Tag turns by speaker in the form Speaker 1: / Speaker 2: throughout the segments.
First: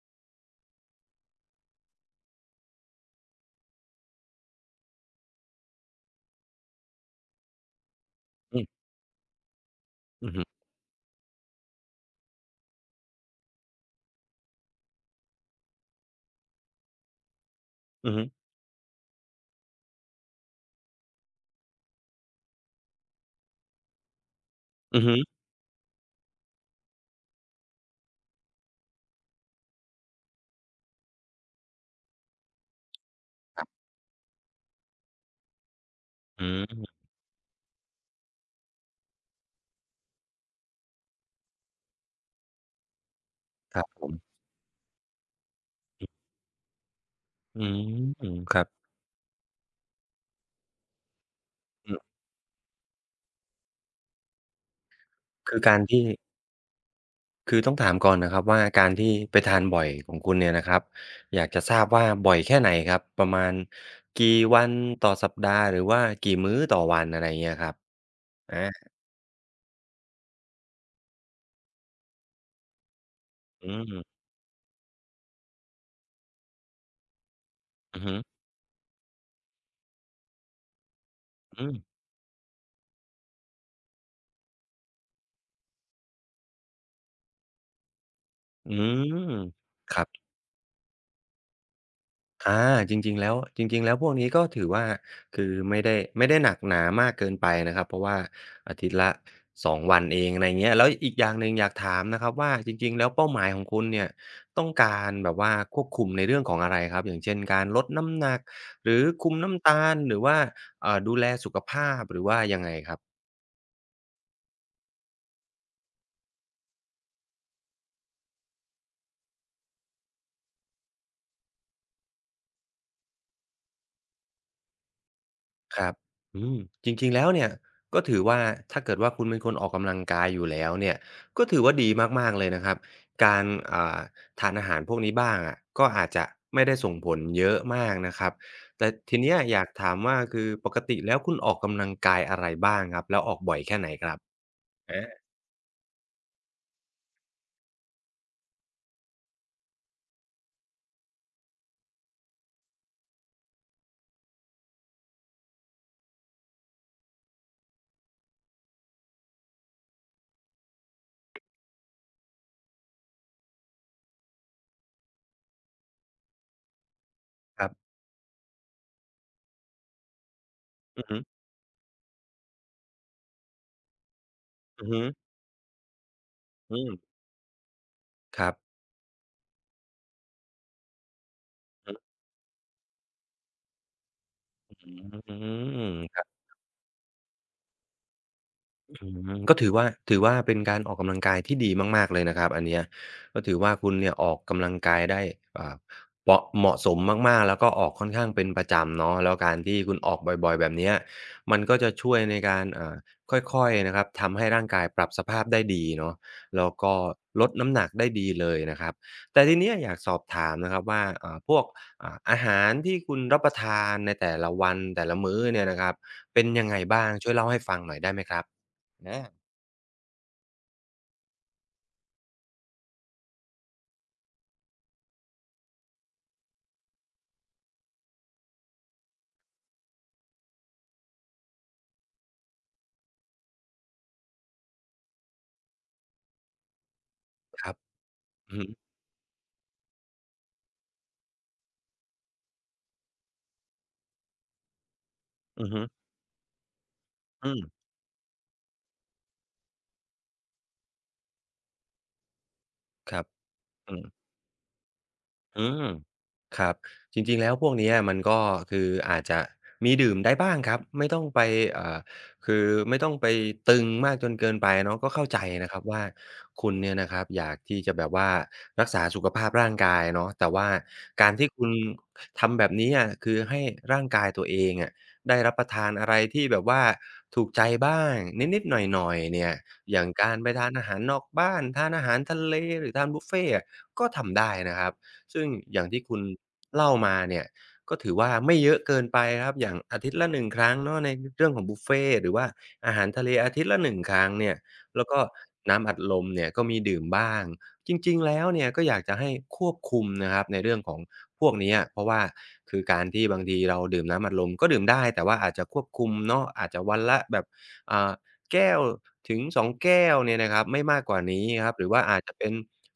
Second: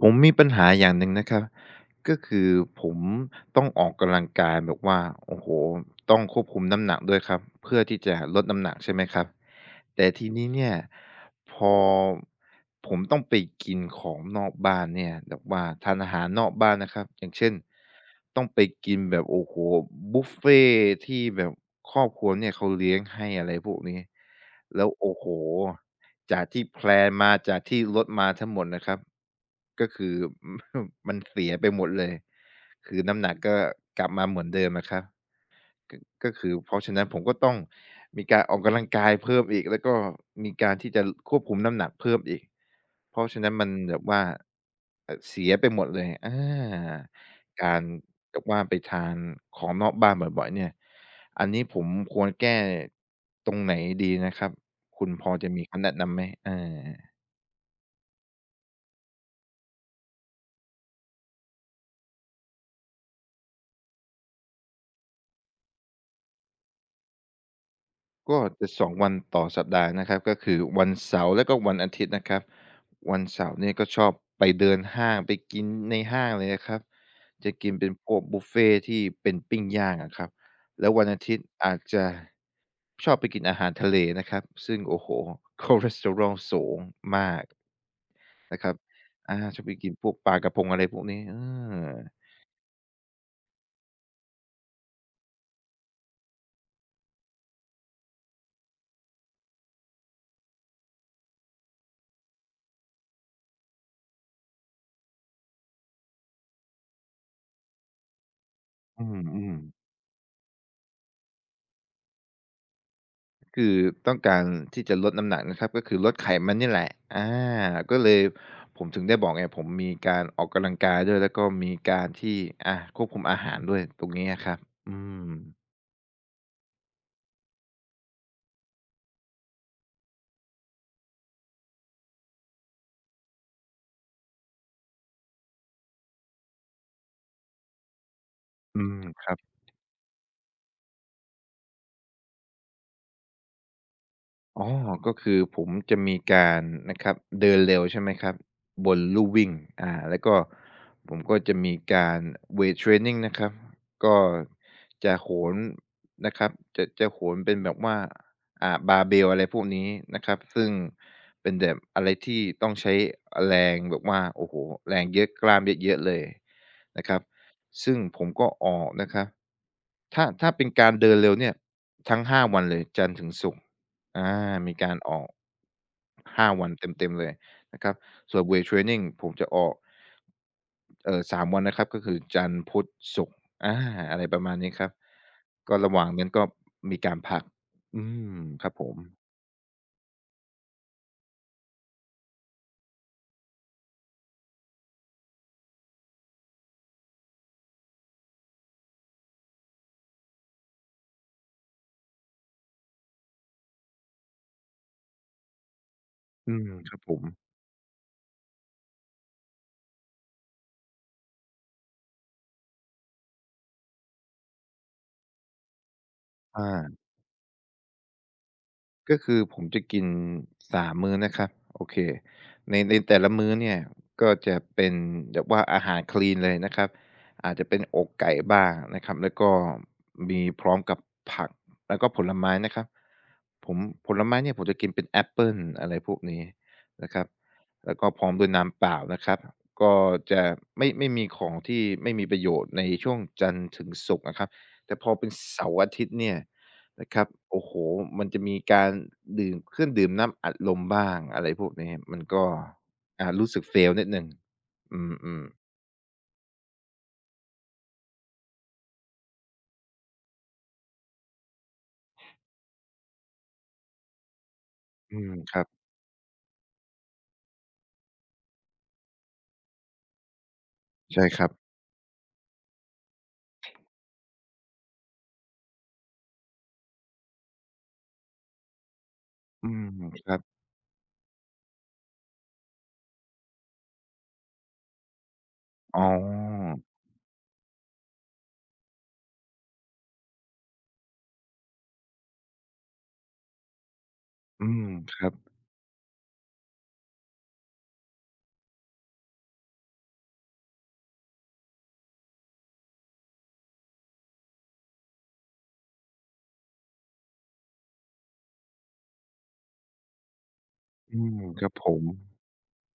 Speaker 1: ผมมีปัญหาอย่างหนึ่งนะครับก็คือผมต้องออกกำลังกายแบบว่าโอ้โฮต้องควบคุมน้ำหนักด้วยครับเพื่อที่จะลด
Speaker 2: อื
Speaker 1: น้ำหนัก
Speaker 2: ม
Speaker 1: ใช่ไหมครับแต่ที
Speaker 2: อือฮึ
Speaker 1: นี้เนี่ยพอผมต้องไปกินของนอกบ้านเนี่ยแบบว่าทานอาหารนอกบ้านนะครับอย่างเช่น
Speaker 2: อือฮึ
Speaker 1: ต้องไปกินแบบโอ้โฮบุฟเฟต์ที่แบบครอบครัวเนี่ยเขาเลี้ยงให้อะไรพวกนี้แล้ว
Speaker 2: อือ
Speaker 1: โอ้
Speaker 2: ฮึ
Speaker 1: โฮ จากที่แพลนมาจากที่ลดมาทั้งหมดนะครับก็คือ มันเสียไปหมดเลยคือน้ำหนักก็กลับมาเหมือนเดิมนะครับ ก็ก็
Speaker 2: อื
Speaker 1: คือเพราะฉะ
Speaker 2: ม
Speaker 1: นั้นผมก็ต้องมีการออกกำลังกายเพิ่มอีกแล้วก็มีการที่จะควบคุมน้ำหนักเพิ่มอีกเพราะฉะนั้นมัน
Speaker 2: ครับ
Speaker 1: แบ
Speaker 2: ผ
Speaker 1: บว่า
Speaker 2: ม
Speaker 1: เสียไปหมดเลย
Speaker 2: อื
Speaker 1: การแบ
Speaker 2: ม
Speaker 1: บ
Speaker 2: ค
Speaker 1: ว่า
Speaker 2: รับ
Speaker 1: ไปทานของนอกบ้านบ่อยๆเนี่ยอันนี้ผม
Speaker 2: อืม
Speaker 1: ควรแก้ตรงไหนดีนะครับคุณพอจะ
Speaker 2: คือ
Speaker 1: มี
Speaker 2: การ
Speaker 1: คำแนะ
Speaker 2: ที่
Speaker 1: นำไหม
Speaker 2: คือต้องถามก่อนนะครับว่าการที่ไปทานบ่อยของคุณเนี่ยนะครับอยากจะทราบว่าบ่อยแค่ไหนครับ ประมาณกี่วันต่อสัปดาห์หรือว่ากี่มื้อต่อวันอะไรเงี้ยครับ
Speaker 1: ก็
Speaker 2: อา
Speaker 1: จะ2 วันต่อสัปดาห์นะครับก็คือวันเสาร์แล้วก็วันอาทิตย์นะครับวันเสาร์
Speaker 2: อื
Speaker 1: เนี่ยก็ช
Speaker 2: ม
Speaker 1: อบไปเดินห้างไปกินในห้างเลยนะครับจะกินเป็น
Speaker 2: อือ
Speaker 1: พ
Speaker 2: ฮึ
Speaker 1: วกบุฟเฟต์ที่เป็นปิ้งย่างอะครับแล้ววันอาทิตย์
Speaker 2: อื
Speaker 1: อาจ
Speaker 2: ม
Speaker 1: จะชอบไปกินอาหารทะเลนะครับซึ่งโอ้โฮคอเลสเตอรอลสูงมากนะค
Speaker 2: อื
Speaker 1: รับ
Speaker 2: ม
Speaker 1: อาชอบไปกิน
Speaker 2: ครั
Speaker 1: พ
Speaker 2: บ
Speaker 1: วกปลากะพงอะไรพวกนี้เออ
Speaker 2: อาจริงๆแล้วจริงๆแล้วพวกนี้ก็ถือว่าคือไม่ได้หนักหนามากเกินไปนะครับเพราะว่าอาทิตย์ละสองวันเองอะไรเงี้ยแล้วอีกอย่างหนึ่งอยากถามนะครับว่าจริงๆแล้วเป้าหมายของคุณเนี่ยต้องการแบบว่าควบคุมในเรื่องของอะไรครับอย่างเช่นการลดน้ำหนักหรื
Speaker 1: อื
Speaker 2: อคุม
Speaker 1: ม
Speaker 2: น้ำตา
Speaker 1: ๆ
Speaker 2: ลหรือว่าดูแลสุขภาพหรือว่ายังไงครับ
Speaker 1: คือต้องการที่จะลดน้ำหนักนะครับก็คือลดไขมันนี่แหละอาก็เลยผมถึงได้บอกไงผมมีการออกกำลังกายด้วยแล้วก็มีการที่อาควบคุมอาหารด้วยตรงนี้อะครับอืม
Speaker 2: ครับอืมจริงๆแล้วเนี่ยก็ถือว่าถ้าเกิดว่าคุณเป็นคนออกกำลังกายอยู่แล้วเนี่ยก็ถือว่าดีมากๆเลยนะครับการอ่าทานอาหารพวกนี้บ้างอะก็อาจจะไม่ได้ส่งผลเยอะมากนะครับ
Speaker 1: อื
Speaker 2: แต่
Speaker 1: ม
Speaker 2: ที
Speaker 1: ครั
Speaker 2: เนี้ย
Speaker 1: บ
Speaker 2: อยากถามว่าคือปกติแล้วคุณออกกำลังกายอะไรบ้างครับแล้วออกบ่อยแค่ไหนครับ
Speaker 1: อ๋อ
Speaker 2: อา
Speaker 1: ก็คือผมจะมีการนะครับเดินเร็วใช่ไหมครับบนลู่วิ่งแล้วก็ผมก็จะมีการเวทเทรนนิงนะครับก็จะโหนนะครับจะโหนเป็นแบบว่าบาร์เบลอะไรพวกนี้นะครับซึ่งเป็นแบบอะไรที่ต้องใช้แรงแบบว่าโอ้โหแรงเยอะกล้ามเยอะๆเลยนะครับ
Speaker 2: ครับ
Speaker 1: ซึ่งผมก็ออกนะครับถ้าเป็นการ
Speaker 2: อือ
Speaker 1: เดิน
Speaker 2: ฮึ
Speaker 1: เร็วเนี่ยทั้ง5วันเลยจันทร์ถึงศุกร์ มี
Speaker 2: อือ
Speaker 1: การ
Speaker 2: ฮึ
Speaker 1: ออก5วัน
Speaker 2: อื
Speaker 1: เ
Speaker 2: ม
Speaker 1: ต็มๆเลยนะครับส่ว
Speaker 2: ค
Speaker 1: น
Speaker 2: รั
Speaker 1: เว
Speaker 2: บ
Speaker 1: ตเทรนนิงผมจะออก3วันนะครับ
Speaker 2: อือ
Speaker 1: ก็คือจันทร์พุธศุกร์อาอะไรประมาณนี้ครับ
Speaker 2: อื
Speaker 1: ก็ระ
Speaker 2: ม
Speaker 1: หว่าง
Speaker 2: ครั
Speaker 1: นั้น
Speaker 2: บ
Speaker 1: ก็มีการพักอืมครับผม
Speaker 2: อืมก็ถือว่าถือว่าเป็นการออกกำลังกายที่ดีมากๆ เลยนะครับอันเนี้ยก็ถือว่าคุณเนี่ยออกกำลังกายได้อ่าเปาะเหมาะสมมากๆ แล้วก็ออกค่อนข้างเป็นประจำเนาะแล้วการที่คุณออกบ่อยๆ แบบเนี้ยมันก็จะช่วยในการค่อยๆนะครับทำให้ร่างกายปรับสภาพได้ดีเนาะ
Speaker 1: อื
Speaker 2: แล้
Speaker 1: ม
Speaker 2: ว
Speaker 1: ค
Speaker 2: ก็
Speaker 1: รับผม
Speaker 2: ลดน้ำหนักได้ดีเลยนะครับแต่ทีเนี้ยอยากสอบถามนะครับว่าพวกอาหารที่คุณรับประทานในแต่ละวันแต่ละมื้อเนี่ยนะครับเป็นยั
Speaker 1: อา
Speaker 2: งไงบ้างช่วยเล่าให้ฟังหน่อยได้ไหมครับ
Speaker 1: ก็
Speaker 2: นะ
Speaker 1: คือผมจะกิน3มมื้อนะครับโอเคในแต่ละมื้อเนี่ยก็จะเป็นแบบว่าอาหารคลีนเลยนะครับอาจจะเป็นอกไก่บ้างนะครับแล้วก็มีพร้อมกับผักแล้วก็ผลไม้นะครับผมผลไม้เนี่ยผมจะกินเป็นแอปเปิลอะไรพวกนี้นะครับ
Speaker 2: ครับ
Speaker 1: แล้วก็พร้อมด้วย
Speaker 2: อือฮึ
Speaker 1: น้ำเปล่านะครับก็จะไม่มีของที่ไม่มีประโยชน์ในช่วงจันทร์ถึงศุกร์นะครับแต่พอเป็น
Speaker 2: อื
Speaker 1: เสา
Speaker 2: อ
Speaker 1: ร์
Speaker 2: ฮึ
Speaker 1: อาทิตย์เนี่ย นะครับ
Speaker 2: อืม
Speaker 1: โอ้โหมันจะมีการดื่มเครื่องดื่มน้ำอัดลมบ้างอะไรพวกนี้มันก็
Speaker 2: ครับ
Speaker 1: รู้สึก fail
Speaker 2: อืม
Speaker 1: นิดหนึ่งอืม
Speaker 2: อืมครับจริงๆแล้วพวกเนี้ยมันก็คืออาจจะมีดื่มได้บ้างครับไม่ต้องไปเอ่อคือไม่ต้องไปตึงมากจนเกินไปเนาะก็
Speaker 1: ๆอื
Speaker 2: เข้า
Speaker 1: ม
Speaker 2: ใจ
Speaker 1: ครับ
Speaker 2: นะครับว่าคุณเนี่ยนะครับอยากที่จะแบบว่ารักษาสุขภาพร่างกายเนาะแต่ว่า
Speaker 1: ใช่
Speaker 2: การ
Speaker 1: ครั
Speaker 2: ที่
Speaker 1: บ
Speaker 2: คุณทำแบบนี้อะคือให้ร่างกายตัวเองอะได้รับประทานอะไรที่แบบว่าถูกใจบ้างนิดๆหน่อยๆเนี่ย
Speaker 1: อืม
Speaker 2: อย่าง
Speaker 1: ค
Speaker 2: กา
Speaker 1: รั
Speaker 2: ร
Speaker 1: บ
Speaker 2: ไปทานอาหารนอกบ้านทานอาหารทะเลหรือทานบุฟเฟต์อะก็ทำได้นะครับ ซึ่งอย่าง
Speaker 1: อ๋
Speaker 2: ที่
Speaker 1: อ
Speaker 2: คุณเล่ามาเนี่ยก็ถือว่าไม่เยอะเกินไปครับอย่างอาทิตย์ละหนึ่งครั้งเนาะในเรื่องของบุฟเฟต์หรือว่าอาหารทะเลอาทิตย์ละหนึ่งครั้งเนี่ย
Speaker 1: อืม
Speaker 2: แล้ว
Speaker 1: ค
Speaker 2: ก็
Speaker 1: รับ
Speaker 2: น้ำอัดลมเนี่ยก็มีดื่มบ้างจริงๆแล้วเนี่ยก็อยากจะให้ควบคุมนะครับในเรื่องของพวกเนี้ยเพราะว่าคือการที่บางทีเราดื่มน้ำอัดลมก็ดื่มได้แต่ว่าอาจจะควบคุมเนาะอาจจะวันละแบบอ่า แก้วถึง2แก้วเนี่ยนะครับไม่มากก
Speaker 1: อื
Speaker 2: ว่า
Speaker 1: ม
Speaker 2: นี้
Speaker 1: ค
Speaker 2: ค
Speaker 1: รับ
Speaker 2: รับห
Speaker 1: ผ
Speaker 2: รือว่า
Speaker 1: ม
Speaker 2: อาจจะเป็น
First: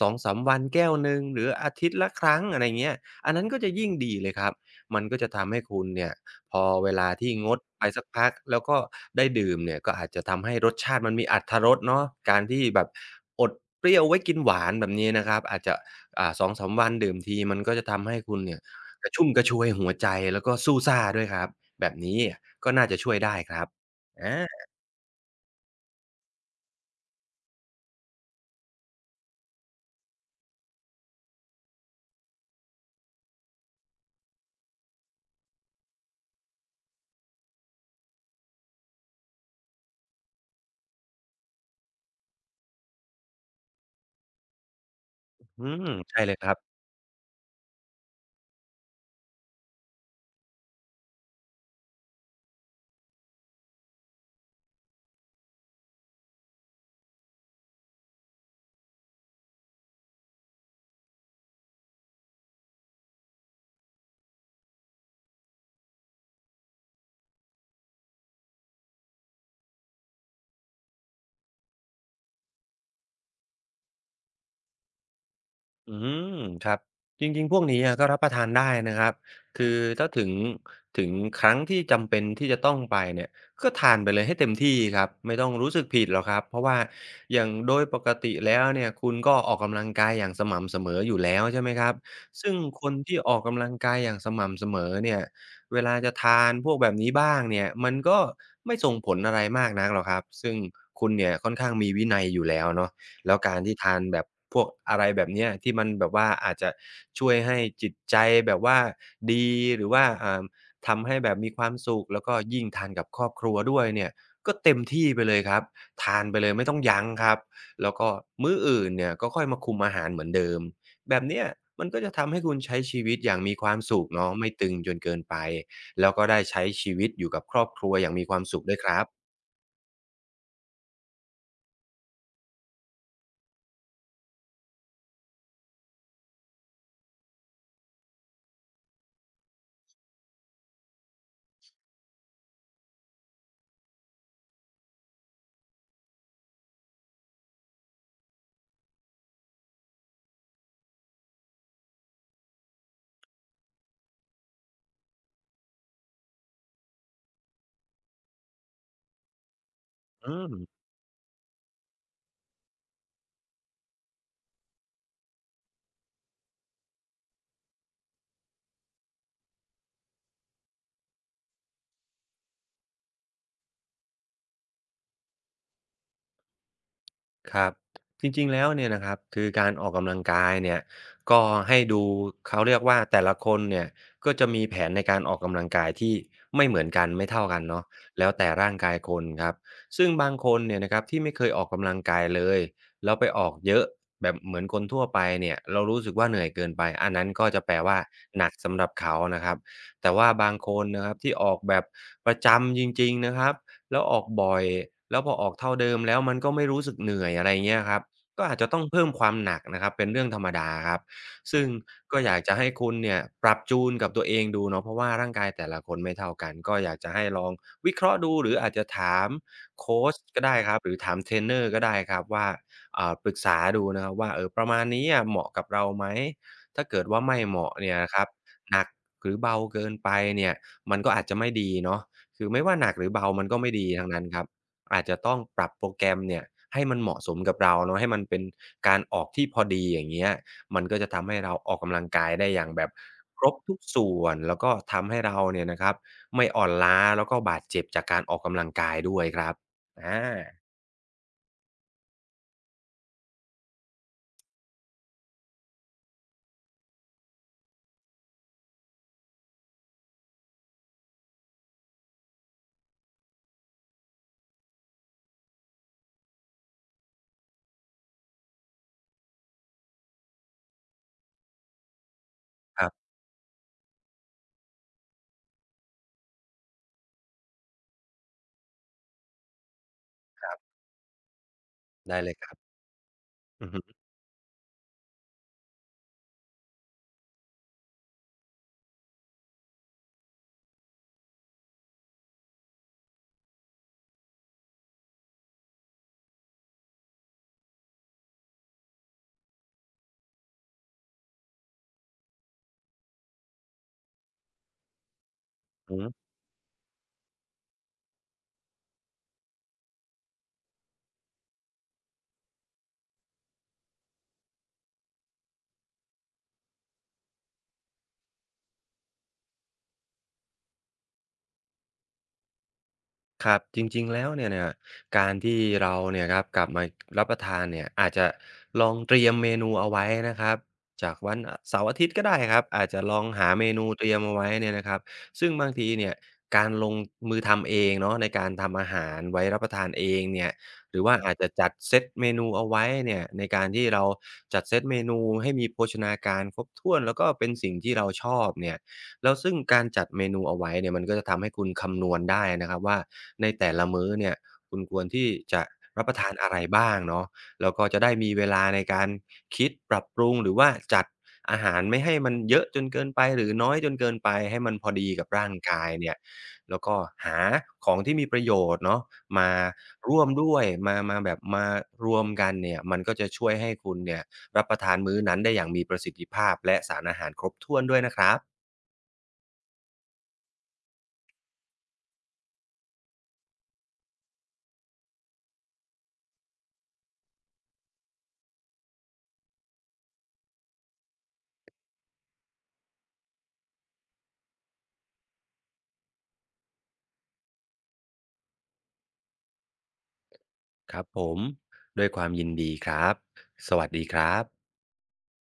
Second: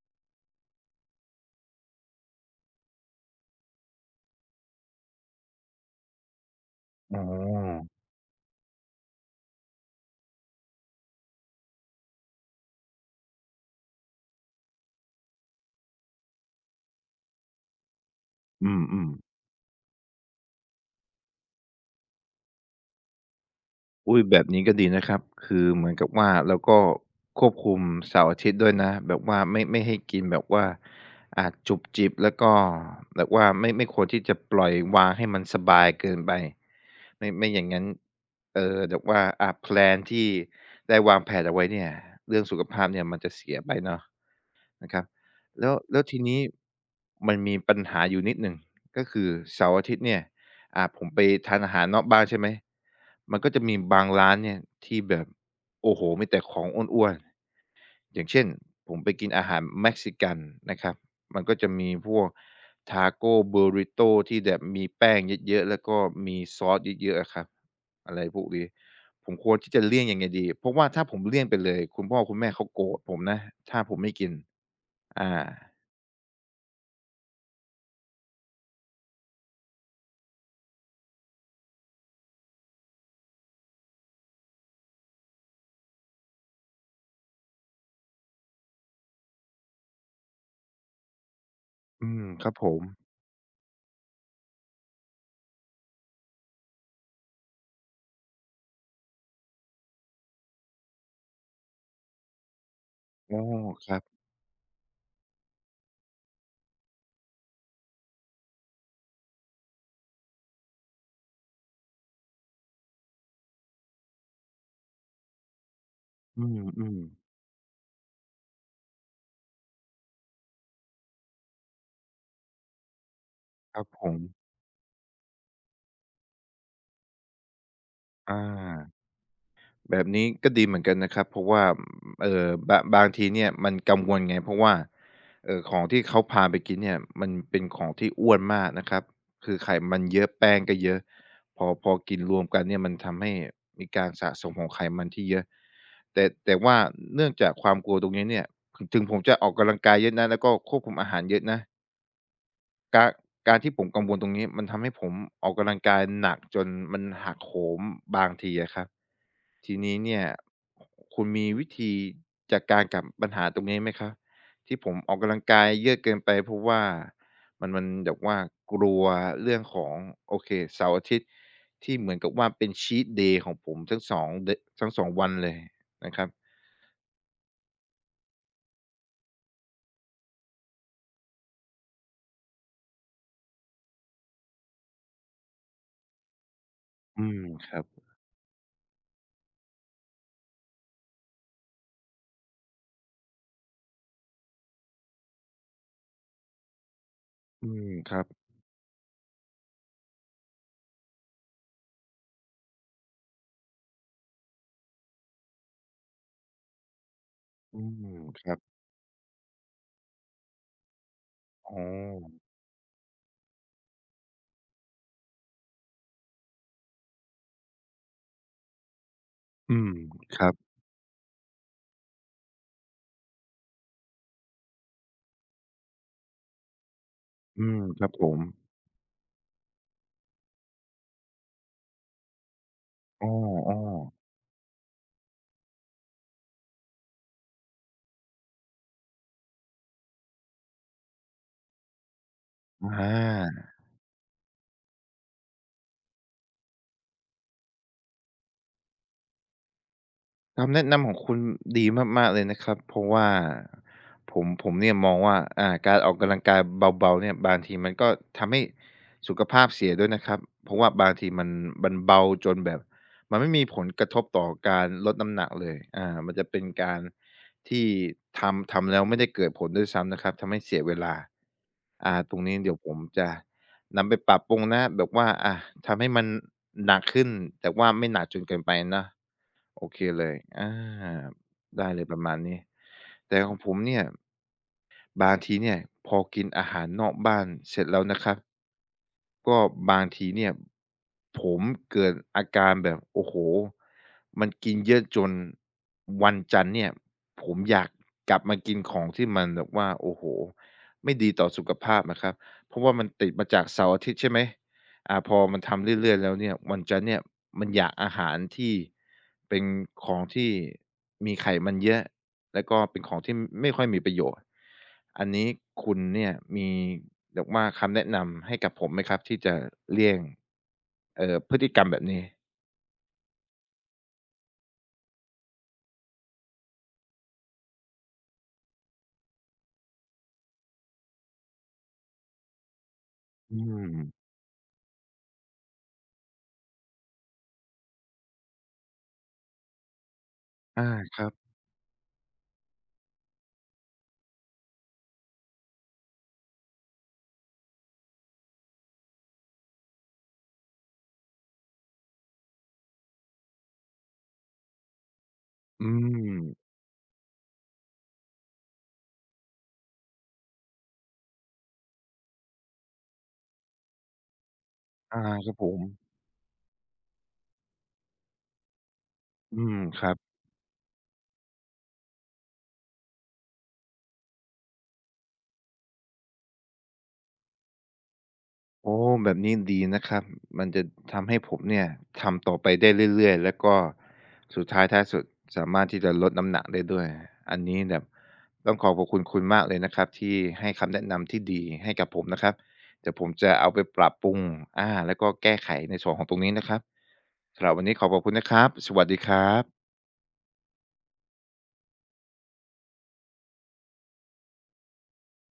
Speaker 2: 2มวันแก้วหนึ่งหรืออาทิตย์ละครั้งอะไรเงี้ยอันนั้นก็จะยิ่งดีเลยครับมันก็จะทำให้คุณเนี่ยพอเวลา
Speaker 1: อ๋
Speaker 2: ที่งด
Speaker 1: อ
Speaker 2: ไปสักพักแล้วก็ได้ดื่มเนี่ยก็อาจจะทำให้รสชาติมันมีอรรถรสเนาะการที่แบบอดเปรี้ยวไว้กินหวานแบบนี้นะครับอาจจะ2-3วันดื่มทีมันก็จะทำให้คุณเนี่ย
Speaker 1: อื
Speaker 2: ก
Speaker 1: ม
Speaker 2: ระชุ่ม
Speaker 1: ๆ
Speaker 2: กระชวยหัวใจแล้วก็สู้ซ่าด้วยครับแบบนี้ก็น่าจะช่วยได้ครับ
Speaker 1: อุ๊ยแบบนี้
Speaker 2: อา
Speaker 1: ก็ดีนะครับ คือเหมือนกับว่าเราก็ควบคุมเสาร์อาทิตย์ด้วยนะ แบบว่าไม่ให้กินแบบว่าจุบจิบแล้วก็แบบว่าไม่ควรที่จะปล่อยวางให้มันสบายเกินไป ไม่อย่างงั้นแบบว่าแพลนที่ได้วางแผนเอาไว้เนี่ยเรื่องสุขภาพเนี่ยมันจะเสียไปเนาะ นะครับ
Speaker 2: อื
Speaker 1: แล้ว
Speaker 2: ม
Speaker 1: แล้วที
Speaker 2: ใช่เลย
Speaker 1: นี้
Speaker 2: ครับ
Speaker 1: มันมีปัญหาอยู่นิดหนึ่งก็คือเสาร์อาทิตย์เนี่ยผมไปทานอาหารนอกบ้านใช่ไหมมันก็จะมีบางร้านเนี่ยที่แบบโอ้โฮมีแต่ของอ้วนๆ อย่างเช่นผมไปกินอาหารเม็กซิกันนะครับมันก็จะมีพวกทาโกบูริโตที่แบบมีแป้งเยอะๆแล้วก็มีซอสเยอะๆอะครับอะไรพวกนี้ผมควรที่จะเลี่ยงยังไงดีเพราะว่าถ้าผมเลี่ยงไปเลยคุณพ่อคุณแม่เขาโกรธผมนะถ้าผมไม่กินอา
Speaker 2: อืมครับจริงๆพวกนี้อะก็รับประทานได้นะครับคือถ้าถึงครั้งที่จำเป็นที่จะต้องไปเนี่ยก็ทานไปเลยให้เต็มที่ครับไม่ต้องรู้สึกผิดหรอกครับเพราะว่าอย่างโดยปกติแล้วเนี่ยคุณก็ออกกำลังกายอย่างสม่ำเสมออยู่แล้วใช่ไหมครับ
Speaker 1: อืมครั
Speaker 2: ซึ่
Speaker 1: บ
Speaker 2: ง
Speaker 1: ผ
Speaker 2: ค
Speaker 1: ม
Speaker 2: นที่ออกกำลังกายอย่างสม่ำเสมอเนี่ยเวลาจะทานพวกแบบนี้บ้างเนี่ยมันก็ไม่ส่งผลอะไรมากนักหรอกครับซึ่งคุณเนี่ยค่อนข้างมีวินัยอยู่แล้วเนาะ แล้
Speaker 1: อ๋อ
Speaker 2: วการที่
Speaker 1: ค
Speaker 2: ทา
Speaker 1: รั
Speaker 2: น
Speaker 1: บ
Speaker 2: แบบพวกอะไรแบบเนี้ยที่มันแบบว่าอาจจะช่วยให้จิตใจแบบว่าดีหรือว่าทำให้แบบมีความสุขแล้วก็ยิ่งทานกับครอบครัวด้วยเนี่ยก็เต็มที่ไปเลยครับทานไป
Speaker 1: อื
Speaker 2: เลยไม่ต้อง
Speaker 1: ม
Speaker 2: ยั้งค
Speaker 1: ๆ
Speaker 2: รับแล้วก็มื้ออื่นเนี่ยก็ค่อยมาคุมอาหารเหมือนเดิมแบบเนี้ยมันก็จะทำให้คุณใช้ชีวิตอย่างมีควา
Speaker 1: ค
Speaker 2: ม
Speaker 1: รับผ
Speaker 2: สุข
Speaker 1: ม
Speaker 2: เนาะไม่ตึงจนเกินไปแล้วก็ได้ใช้ชีวิตอยู่กับครอบครัวอย่างมีค
Speaker 1: อา
Speaker 2: วามสุขด้วยครับ
Speaker 1: แบบนี้ก็ดีเหมือนกันนะครับเพราะว่าบางทีเนี่ยมันกังวลไงเพราะว่าของที่เขาพาไปกินเนี่ยมันเป็นของที่อ้วนมากนะครับคือไขมันเยอะแป้งก็เยอะพอกินรวมกันเนี่ยมันทำให้มีการสะสมของไขมันที่เยอะแต่ว่าเนื่องจากความกลัวตรงนี้เนี่ยถึงผมจะออกกำลังกายเยอะนะแล้วก็ควบคุมอาหารเยอะนะการการที่ผมกังวลตรงนี้มันทำให้ผมออกกำลังกายหนักจนมันหักโหมบางทีอะครับ ทีนี้เนี่ย
Speaker 2: อืม
Speaker 1: คุณมีวิธีจัดการกับปัญหาตรงนี้ไหมครับที่ผมออกกำลังกายเยอะเกินไปเพราะว่ามันแบบว่ากลัวเรื่องของโอเคเสาร์อาทิตย์ที่เหมือนกับว่าเป็น Cheat Day ของผมทั้ง2เดทั้งสองวันเลยนะครับ
Speaker 2: ครับจริงๆแล้วเนี่ยนะครับคือการออกกำลังกายเนี่ยก็ให้ดูเขาเรียกว่าแต่ละคนเนี่ยก็จะมีแผนในการออกกำลังกายที่ไม่เหมือนกัน
Speaker 1: อื
Speaker 2: ไม่
Speaker 1: ม
Speaker 2: เท่ากัน
Speaker 1: ครับ
Speaker 2: เนาะแล้วแต่ร่างกายคนครับซึ่งบางคนเนี่ยนะครับที่ไม่เคยออกกำลังกายเลยแล้วไปออกเยอะแบบเหมือนคนทั่วไปเนี่ยเรารู้สึกว่าเหนื่อยเกินไปอันนั้นก็จะ
Speaker 1: อื
Speaker 2: แปล
Speaker 1: ม
Speaker 2: ว่า
Speaker 1: ครับ
Speaker 2: หนักสำหรับเขานะครับแต่ว่าบางคนนะครับที่ออกแบบประจำจริงๆนะครับ แล้วออกบ่อยแล้วพอออกเท่าเดิมแล้วมันก็ไม่รู้สึกเหนื่อยอะไรเงี้
Speaker 1: อื
Speaker 2: ยครับ
Speaker 1: มค
Speaker 2: ก็
Speaker 1: รั
Speaker 2: อา
Speaker 1: บ
Speaker 2: จจะต้องเพิ่มความหนักนะครับเป็นเรื่องธรรมดาครับซึ่ง
Speaker 1: อ๋
Speaker 2: ก็อยาก
Speaker 1: อ
Speaker 2: จะให้คุณเนี่ยปรับจูนกับตัวเองดูเนาะเพราะว่าร่างกายแต่ละคนไม่เท่ากันก็อยากจะให้ลองวิเคราะห์ดูหรืออาจจะถาม
Speaker 1: อื
Speaker 2: โค
Speaker 1: ม
Speaker 2: ช
Speaker 1: ค
Speaker 2: ก็
Speaker 1: รับ
Speaker 2: ได้ครับหรือถามเทรนเนอร์ก็ได้ครับว่าปรึกษาดูนะครับว่าเออประมาณนี้อะเหมาะกับเราไหมถ้าเกิดว่าไม่เห
Speaker 1: อื
Speaker 2: มาะ
Speaker 1: ม
Speaker 2: เนี่ย
Speaker 1: ครับ
Speaker 2: นะค
Speaker 1: ผ
Speaker 2: รับ
Speaker 1: ม
Speaker 2: หนักหรือเบาเกินไปเนี่ยมันก็อาจจะไม่ดีเนาะ คือไม่ว่าหนักหรือ
Speaker 1: อ้
Speaker 2: เบา
Speaker 1: อ
Speaker 2: มันก็ไม่ดีทั้งนั้น
Speaker 1: ๆ
Speaker 2: ครับอาจจะต้องปรับโปรแกรมเนี่ยให้มันเหมาะสมกับเราเนาะให้มันเป็นการออกที่พอดีอย่างเงี้ยมันก็จะทำให้เราออกกำลังกายได้อย่างแบบ
Speaker 1: อ
Speaker 2: ครบ
Speaker 1: า
Speaker 2: ทุกส่วนแล้วก็ทำให้เราเนี่ยนะครับไม่อ่อนล้าแล้วก็บาดเจ็บจากการออกกำลังกายด้วยครับอา
Speaker 1: คำแนะนำของคุณดีมากๆเลยนะครับเพราะว่าผมเนี่ยมองว่าการออกกำลังกายเบาๆเนี่ยบางทีมันก็ทำให้สุขภาพเสียด้วยนะครับเพราะว่าบางทีมันเบาจนแบบมันไม่มีผลกระทบต่อการลดน้ำหนักเลยอ่ามันจะเป็นการที่ทำแล้วไม่ได้เกิดผลด้วยซ้ำนะครับทำให้เสียเวลาอ่าตรงนี้เดี๋ยวผม
Speaker 2: ค
Speaker 1: จะนำไปปรับปรุงนะแบบว่าอ่าทำให้มันหนักขึ้นแต่ว่าไม่หนักจนเกินไปนะ โอเคเลย
Speaker 2: รับ
Speaker 1: อาได้เลย
Speaker 2: ๆ
Speaker 1: ป
Speaker 2: ได้
Speaker 1: ระ
Speaker 2: เล
Speaker 1: มาณ
Speaker 2: ยครั
Speaker 1: นี้
Speaker 2: บ
Speaker 1: แต่ของผ
Speaker 2: อือ
Speaker 1: ม
Speaker 2: ฮ
Speaker 1: เนี่ยบางทีเนี่ยพอกินอาหารนอกบ้านเสร็จแล้วนะครับ ก็บางทีเนี่ยผมเกิดอาการแบบโอ้โฮมันกินเยอะจนวันจันทร์เนี่ยผมอยากกลับมากินของที่มันแบบว่าโอ้โฮไม่ดีต่อสุขภาพนะครับ เพราะว่ามันติดมาจากเสาร์อาทิตย์ใช่ไหม อ่าพอมันทำ
Speaker 2: ึ
Speaker 1: เรื่อยๆแล้วเนี่ยมันจะเนี่ยมันอยากอาหารที่เป็นของที่มีไขมันเยอะแล้วก็เป็นของที่ไม่ค่อยมีประโยชน์อันนี้คุณเนี่ยมีแบบว่าคำแนะนำให้กับผมไหมครับที่จะเลี่ยงพฤติกรรมแบบนี้
Speaker 2: ครับจริงๆแล้วเนี่ยเนี่ยการที่เราเนี่ยครับกลับมารับประทานเนี่ยอาจจะลองเตรียมเมนูเอาไว้นะครับจากวันอเสาร์อาทิตย์ก็ได้ครับอาจจะลองหา
Speaker 1: อื
Speaker 2: เม
Speaker 1: ม
Speaker 2: นูเตรียมเอาไว้เนี่ยนะครับซึ่งบางทีเนี่ยการลงมือทำเองเนาะในการทำอาหารไว้รับประทานเองเนี่ย
Speaker 1: อา
Speaker 2: หรือว่า
Speaker 1: ครับ
Speaker 2: อาจจะจัดเซตเมนูเอาไว้เนี่ยในการที่เราจัดเซตเมนูให้มีโภชนาการครบถ้วนแล้วก็เป็นสิ่งที่เราชอบเนี่ย แล้วซึ่งการจัดเมนูเอาไว้เนี่ยมันก็จะทำให้คุณคำนวณได้นะครับว่าในแต่ละมื้อเนี่ยคุณควรที่จะ
Speaker 1: อื
Speaker 2: รับประทานอะไร
Speaker 1: ม
Speaker 2: บ้างเนาะแล้วก็จะได้มีเวลาในการคิดปรับปรุงหรือว่าจัดอาหารไม่ให้มันเยอะจนเกินไปหรือน้อยจนเกินไปให้มันพอดี
Speaker 1: อา
Speaker 2: กับ
Speaker 1: ค
Speaker 2: ร่า
Speaker 1: รับ
Speaker 2: ง
Speaker 1: ผม
Speaker 2: กายเนี่ยแล้วก็หาของที่มีประโยชน์เนาะมา
Speaker 1: อืมครับ
Speaker 2: ร่วมด้วยมามาแบบมารวมกันเนี่ยมันก็จะช่วยให้คุณเนี่ยรับประทานมื้อนั้นได้อย่างมีประสิทธิภาพและสารอาหารครบถ้วนด้วยนะครับ
Speaker 1: โอ้แบบนี้ดีนะครับมันจะทำให้ผมเนี่ยทำต่อไปได้เรื่อยๆแล้วก็สุดท้ายท้ายสุดสามารถที่จะลดน้ำหนักได้ด้วยอันนี้แบบต้องขอบคุณคุณมากเลยนะครับที่ให้คำแนะนำที่ดีให้กับผมนะครับเดี๋ยวผมจะเอาไปปรับปรุงอาแล้วก็แก้ไขในส่วนของตรงนี้นะครับสำหรับวันนี้ขอขอบคุณนะครับสวัสดีครับ
Speaker 2: ครับผมด้วยความยินดีครับสวัสดีครับ